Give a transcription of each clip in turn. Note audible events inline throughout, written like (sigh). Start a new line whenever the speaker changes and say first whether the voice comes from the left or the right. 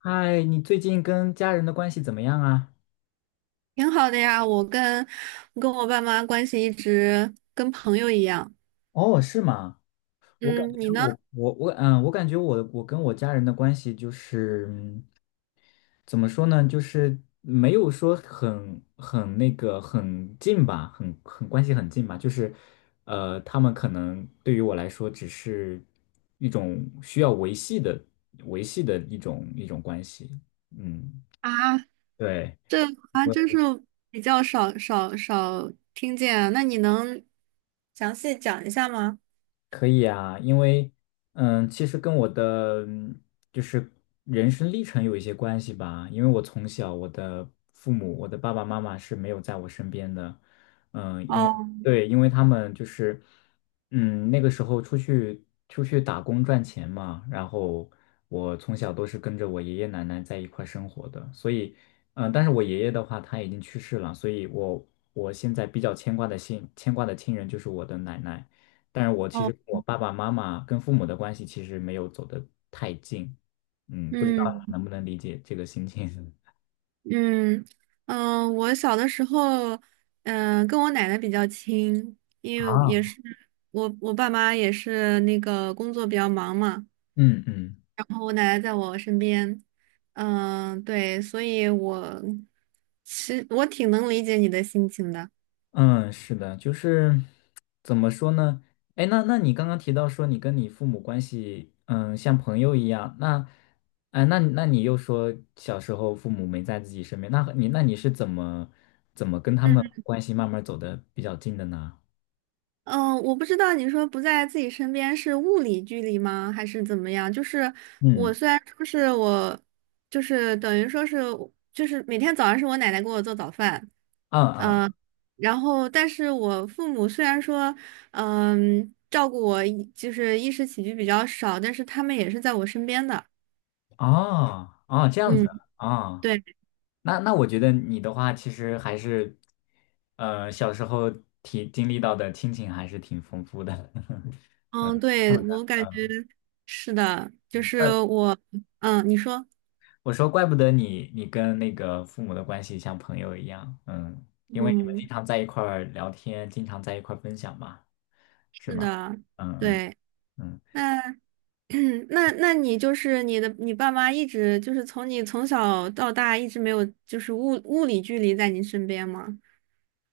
left: 嗨，你最近跟家人的关系怎么样啊？
right: 挺好的呀，我跟我爸妈关系一直跟朋友一样。
left: 哦，是吗？我感
right: 嗯，
left: 觉
right: 你呢？
left: 我感觉我跟我家人的关系就是,怎么说呢，就是没有说很很近吧，关系很近吧，就是他们可能对于我来说只是一种需要维系的维系的一种关系，嗯，
right: 啊，
left: 对。
right: 这啊，
left: 我。
right: 真是比较少听见啊，那你能详细讲一下吗？
left: 可以啊，因为其实跟我的就是人生历程有一些关系吧。因为我从小我的父母，我的爸爸妈妈是没有在我身边的，嗯，因为
right: 哦
left: 对，因为他们就是那个时候出去打工赚钱嘛，然后我从小都是跟着我爷爷奶奶在一块儿生活的，所以但是我爷爷的话他已经去世了，所以我现在比较牵挂的亲人就是我的奶奶。但是我其实
right: 哦，
left: 跟我爸爸妈妈跟父母的关系其实没有走得太近，嗯，不知道
right: 嗯
left: 你能不能理解这个心情 (laughs)
right: 嗯嗯，我小的时候，嗯，跟我奶奶比较亲，因为也
left: 啊？
right: 是我爸妈也是那个工作比较忙嘛。
left: 嗯嗯
right: 然后我奶奶在我身边，嗯，对，所以我其实我挺能理解你的心情的。
left: 嗯，是的，就是怎么说呢？哎，那你刚刚提到说你跟你父母关系，嗯，像朋友一样，那，哎，那你又说小时候父母没在自己身边，那你是怎么跟他们
right: 嗯，
left: 关系慢慢走的比较近的呢？
right: 嗯，我不知道你说不在自己身边是物理距离吗，还是怎么样？就是我
left: 嗯，
right: 虽然说是我，就是等于说是就是每天早上是我奶奶给我做早饭，
left: 啊啊
right: 嗯、然后但是我父母虽然说嗯照顾我，就是衣食起居比较少，但是他们也是在我身边的。
left: 啊啊，这样子
right: 嗯。
left: 啊。哦，
right: 对。
left: 那我觉得你的话，其实还是，小时候体经历到的亲情还是挺丰富的。
right: 嗯，对，我
left: (laughs)
right: 感觉是的，就是我，嗯，你说，
left: 我说，怪不得你跟那个父母的关系像朋友一样，嗯，因为你们经
right: 嗯，
left: 常在一块儿聊天，经常在一块儿分享嘛，是
right: 是
left: 吗？
right: 的，
left: 嗯嗯
right: 对，
left: 嗯。
right: 那 (clears throat) 那那你就是你的，你爸妈一直就是从你从小到大一直没有就是物理距离在你身边吗？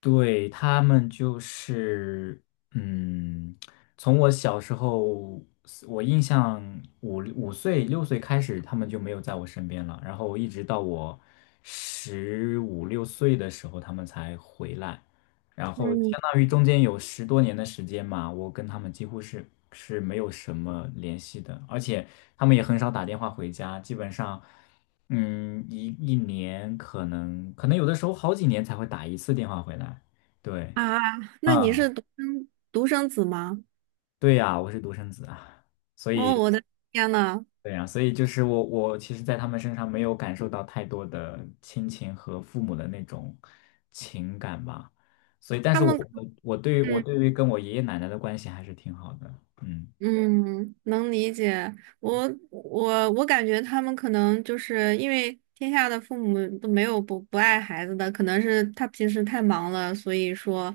left: 对，他们就是，嗯，从我小时候，我印象五岁六岁开始，他们就没有在我身边了。然后一直到我十五六岁的时候，他们才回来。然后
right: 嗯，
left: 相当于中间有十多年的时间嘛，我跟他们几乎是是没有什么联系的，而且他们也很少打电话回家，基本上。嗯，一年可能有的时候好几年才会打一次电话回来。对，
right: 啊，那你是
left: 啊，
right: 独生子吗？
left: 对呀，我是独生子啊，所
right: 哦，
left: 以
right: 我的天呐。
left: 对呀，所以就是我其实，在他们身上没有感受到太多的亲情和父母的那种情感吧。所以，但
right: 他
left: 是我
right: 们，
left: 我我对于我
right: 嗯，
left: 对于跟我爷爷奶奶的关系还是挺好的。嗯
right: 嗯，能理解。我我感觉他们可能就是因为天下的父母都没有不爱孩子的，可能是他平时太忙了，所以说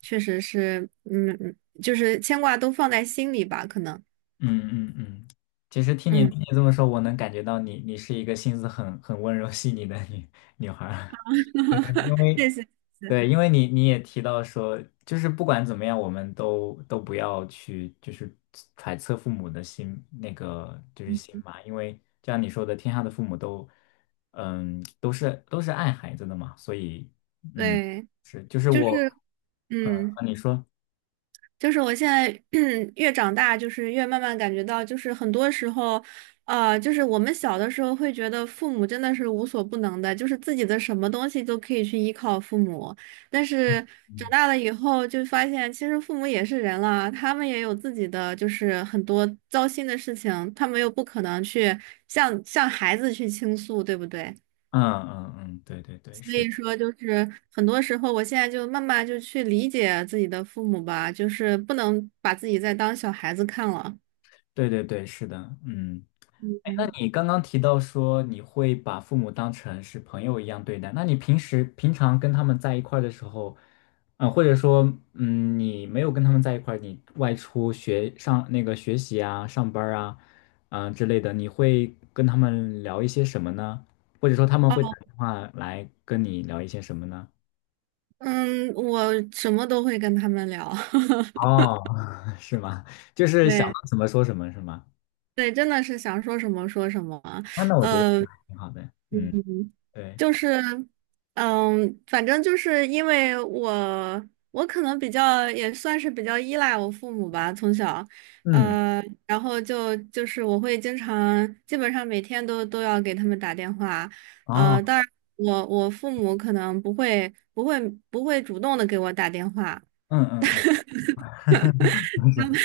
right: 确实是，嗯，嗯，就是牵挂都放在心里吧，可能。
left: 嗯嗯，嗯，其实
right: 嗯，
left: 听你这么说，我能感觉到你是一个心思很温柔细腻的女孩儿。因
right: (laughs)
left: 为
right: 谢谢，谢谢。
left: 对，因为你也提到说，就是不管怎么样，我们都不要去就是揣测父母的心，那个就是心嘛，因为就像你说的，天下的父母都，嗯，都是爱孩子的嘛，所以，嗯，
right: 对，
left: 是，就是
right: 就
left: 我，
right: 是
left: 呃，
right: 嗯。
left: 你说，
right: 就是我现在 (clears throat) 越长大，就是越慢慢感觉到，就是很多时候，就是我们小的时候会觉得父母真的是无所不能的，就是自己的什么东西都可以去依靠父母。但是长
left: 嗯
right: 大了以后，就发现其实父母也是人了，他们也有自己的就是很多糟心的事情，他们又不可能去向孩子去倾诉，对不对？
left: 嗯嗯，嗯，对对对，
right: 所
left: 是。
right: 以说，就是很多时候，我现在就慢慢就去理解自己的父母吧，就是不能把自己再当小孩子看了。
left: 对对对，是的，嗯。哎，那
right: 嗯，
left: 你刚刚提到说你会把父母当成是朋友一样对待，那你平时平常跟他们在一块儿的时候，嗯、或者说，嗯，你没有跟他们在一块儿，你外出学上那个学习啊、上班儿啊，嗯、之类的，你会跟他们聊一些什么呢？或者说他们会打
right: 哦，
left: 电话来跟你聊一些什么呢？
right: 嗯，我什么都会跟他们聊。(laughs)
left: 哦，(laughs) 是吗？就是想到
right: 对，
left: 什么说什么是吗？
right: 对，真的是想说什么说什么。
left: 啊，那我觉得
right: 呃。
left: 挺好的，嗯，
right: 嗯，
left: 对。
right: 就是，嗯，反正就是因为我，我可能比较也算是比较依赖我父母吧，从小，
left: 嗯。
right: 然后就是我会经常，基本上每天都都要给他们打电话，
left: 哦，
right: 当然我父母可能不会主动的给我打电话，
left: 嗯嗯嗯，(laughs)
right: 他
left: 是，
right: 们，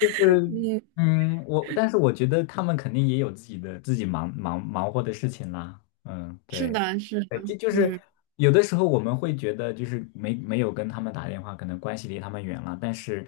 left: 就
right: (laughs)
left: 是
right: 嗯，
left: 嗯，我但是我觉得他们肯定也有自己的忙活的事情啦，嗯，
right: 是
left: 对，
right: 的，是的，
left: 对，这就是
right: 嗯。
left: 有的时候我们会觉得就是没有跟他们打电话，可能关系离他们远了，但是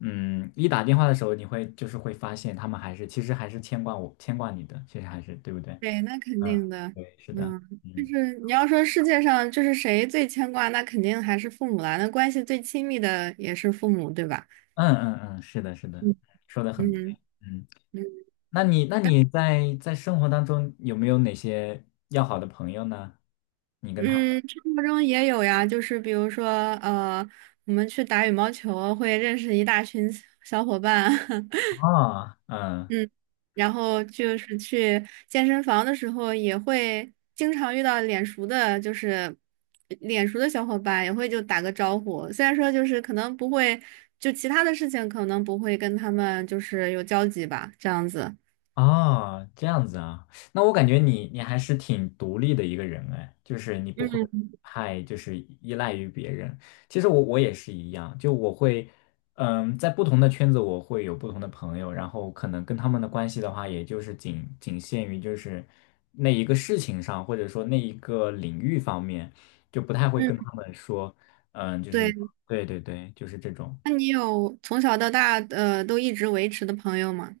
left: 嗯，一打电话的时候，你会就是会发现他们还是其实还是牵挂你的，其实还是对不对？
right: 对，那肯
left: 嗯，
right: 定的，
left: 对，是的，
right: 嗯，就
left: 嗯
right: 是你要说世界上就是谁最牵挂，那肯定还是父母啦，那关系最亲密的也是父母，对吧？
left: 嗯嗯，嗯，是的，是的，
right: 嗯
left: 说的很对，
right: 嗯
left: 嗯。
right: 嗯，
left: 那你在在生活当中有没有哪些要好的朋友呢？你跟他们
right: 嗯，生活中也有呀，就是比如说呃，我们去打羽毛球会认识一大群小伙伴。(laughs)
left: 哦，嗯。
right: 嗯，然后就是去健身房的时候，也会经常遇到脸熟的，就是脸熟的小伙伴，也会就打个招呼。虽然说就是可能不会，就其他的事情可能不会跟他们就是有交集吧，这样子。
left: 啊，这样子啊，那我感觉你还是挺独立的一个人哎，就是你不会
right: 嗯
left: 太就是依赖于别人。其实我也是一样，就我会，嗯，在不同的圈子我会有不同的朋友，然后可能跟他们的关系的话，也就是仅仅限于就是那一个事情上，或者说那一个领域方面，就不太会
right: 嗯，
left: 跟他们说，嗯，就是
right: 对。
left: 对对对，就是这种。
right: 那你有从小到大都一直维持的朋友吗？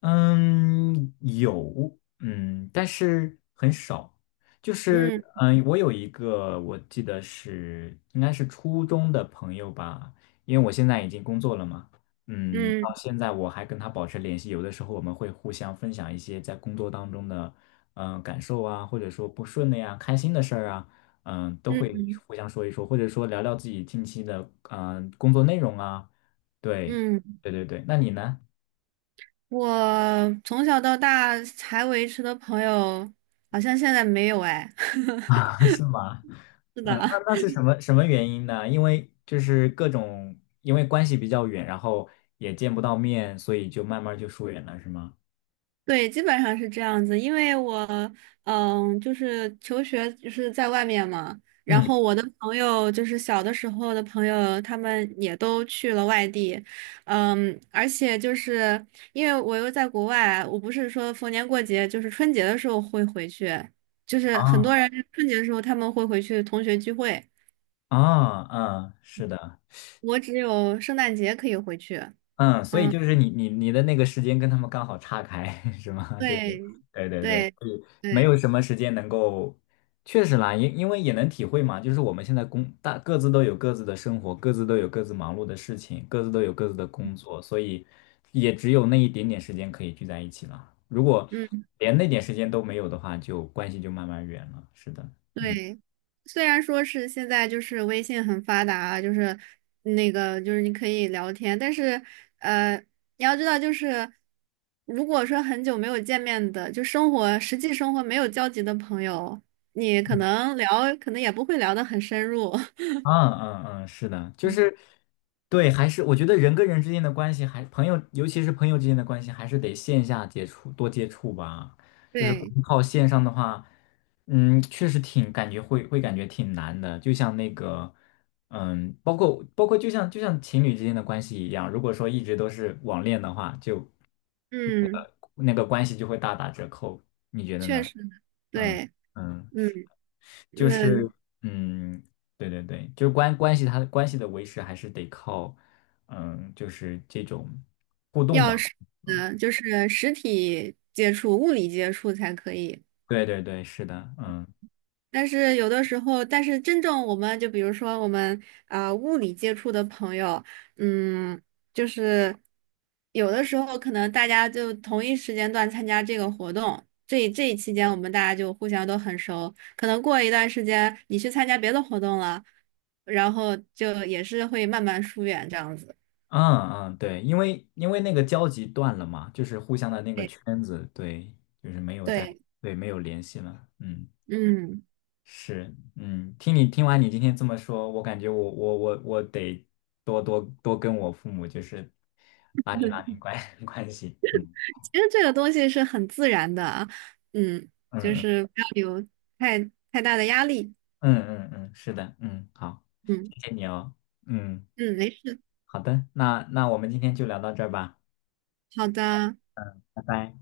left: 嗯，有，嗯，但是很少。就是，
right: 嗯
left: 嗯，我有一个，我记得是应该是初中的朋友吧，因为我现在已经工作了嘛，嗯，
right: 嗯
left: 到现在我还跟他保持联系，有的时候我们会互相分享一些在工作当中的，嗯，感受啊，或者说不顺的呀、开心的事儿啊，嗯，都会
right: 嗯，
left: 互相说一说，或者说聊聊自己近期的，嗯，工作内容啊，对，
right: 嗯，
left: 对对对，那你呢？
right: 我从小到大还维持的朋友，好像现在没有哎。
left: (laughs)
right: (laughs)
left: 啊，是吗？
right: 是
left: 嗯，
right: 的，
left: 那
right: (laughs)
left: 那是什么原因呢？因为就是各种，因为关系比较远，然后也见不到面，所以就慢慢就疏远了，是吗？
right: 对，基本上是这样子。因为我，嗯，就是求学就是在外面嘛，然
left: 嗯，
right: 后我的朋友就是小的时候的朋友，他们也都去了外地，嗯，而且就是因为我又在国外，我不是说逢年过节，就是春节的时候会回去，就是很多
left: 啊
right: 人春节的时候他们会回去同学聚会，
left: 啊，嗯，是的，
right: 我只有圣诞节可以回去。
left: 嗯，所以
right: 嗯，
left: 就是你的那个时间跟他们刚好岔开，(laughs) 是吗？就是，
right: 对，
left: 对对对，
right: 对，
left: 就以没
right: 对。
left: 有什么时间能够，确实啦，因为也能体会嘛，就是我们现在工大各自都有各自的生活，各自都有各自忙碌的事情，各自都有各自的工作，所以也只有那一点点时间可以聚在一起了。如果
right: 嗯。
left: 连那点时间都没有的话，就关系就慢慢远了。是的，嗯
right: 对，虽然说是现在就是微信很发达啊，就是那个就是你可以聊天，但是呃，你要知道就是，如果说很久没有见面的，就生活实际生活没有交集的朋友，你可能聊，可能也不会聊得很深入。(laughs)
left: 嗯嗯，嗯，是的，就是对，还是我觉得人跟人之间的关系还，朋友，尤其是朋友之间的关系，还是得线下接触多接触吧。就是光
right: 对，
left: 靠线上的话，嗯，确实挺感觉会感觉挺难的。就像那个，嗯，包括就像情侣之间的关系一样，如果说一直都是网恋的话，就
right: 嗯，
left: 那个关系就会大打折扣。你觉得
right: 确
left: 呢？
right: 实，
left: 嗯
right: 对，
left: 嗯。
right: 嗯，
left: 就
right: 那
left: 是嗯，对对对，就是关系他的关系的维持还是得靠嗯，就是这种互动嘛。
right: 要是嗯，就是实体接触、物理接触才可以。
left: 对对对，是的，嗯
right: 但是有的时候，但是真正我们就比如说我们啊、物理接触的朋友，嗯，就是有的时候可能大家就同一时间段参加这个活动，这一期间我们大家就互相都很熟，可能过一段时间你去参加别的活动了，然后就也是会慢慢疏远这样子。
left: 嗯嗯，对，因为那个交集断了嘛，就是互相的那个
right: 对
left: 圈子，对，就是没有在，
right: 对，
left: 对，没有联系了，嗯。
right: 嗯，
left: 是，嗯，听完你今天这么说，我感觉我得多跟我父母就是拉近关 (laughs) 关系，嗯
right: 其实这个东西是很自然的啊，嗯，
left: 嗯
right: 就
left: 嗯
right: 是不要有太太大的压力，
left: 嗯嗯嗯，是的，嗯，好，
right: 嗯。
left: 谢谢你哦，嗯，
right: 嗯，没事，
left: 好的，那我们今天就聊到这儿吧，
right: 好的，
left: 拜拜。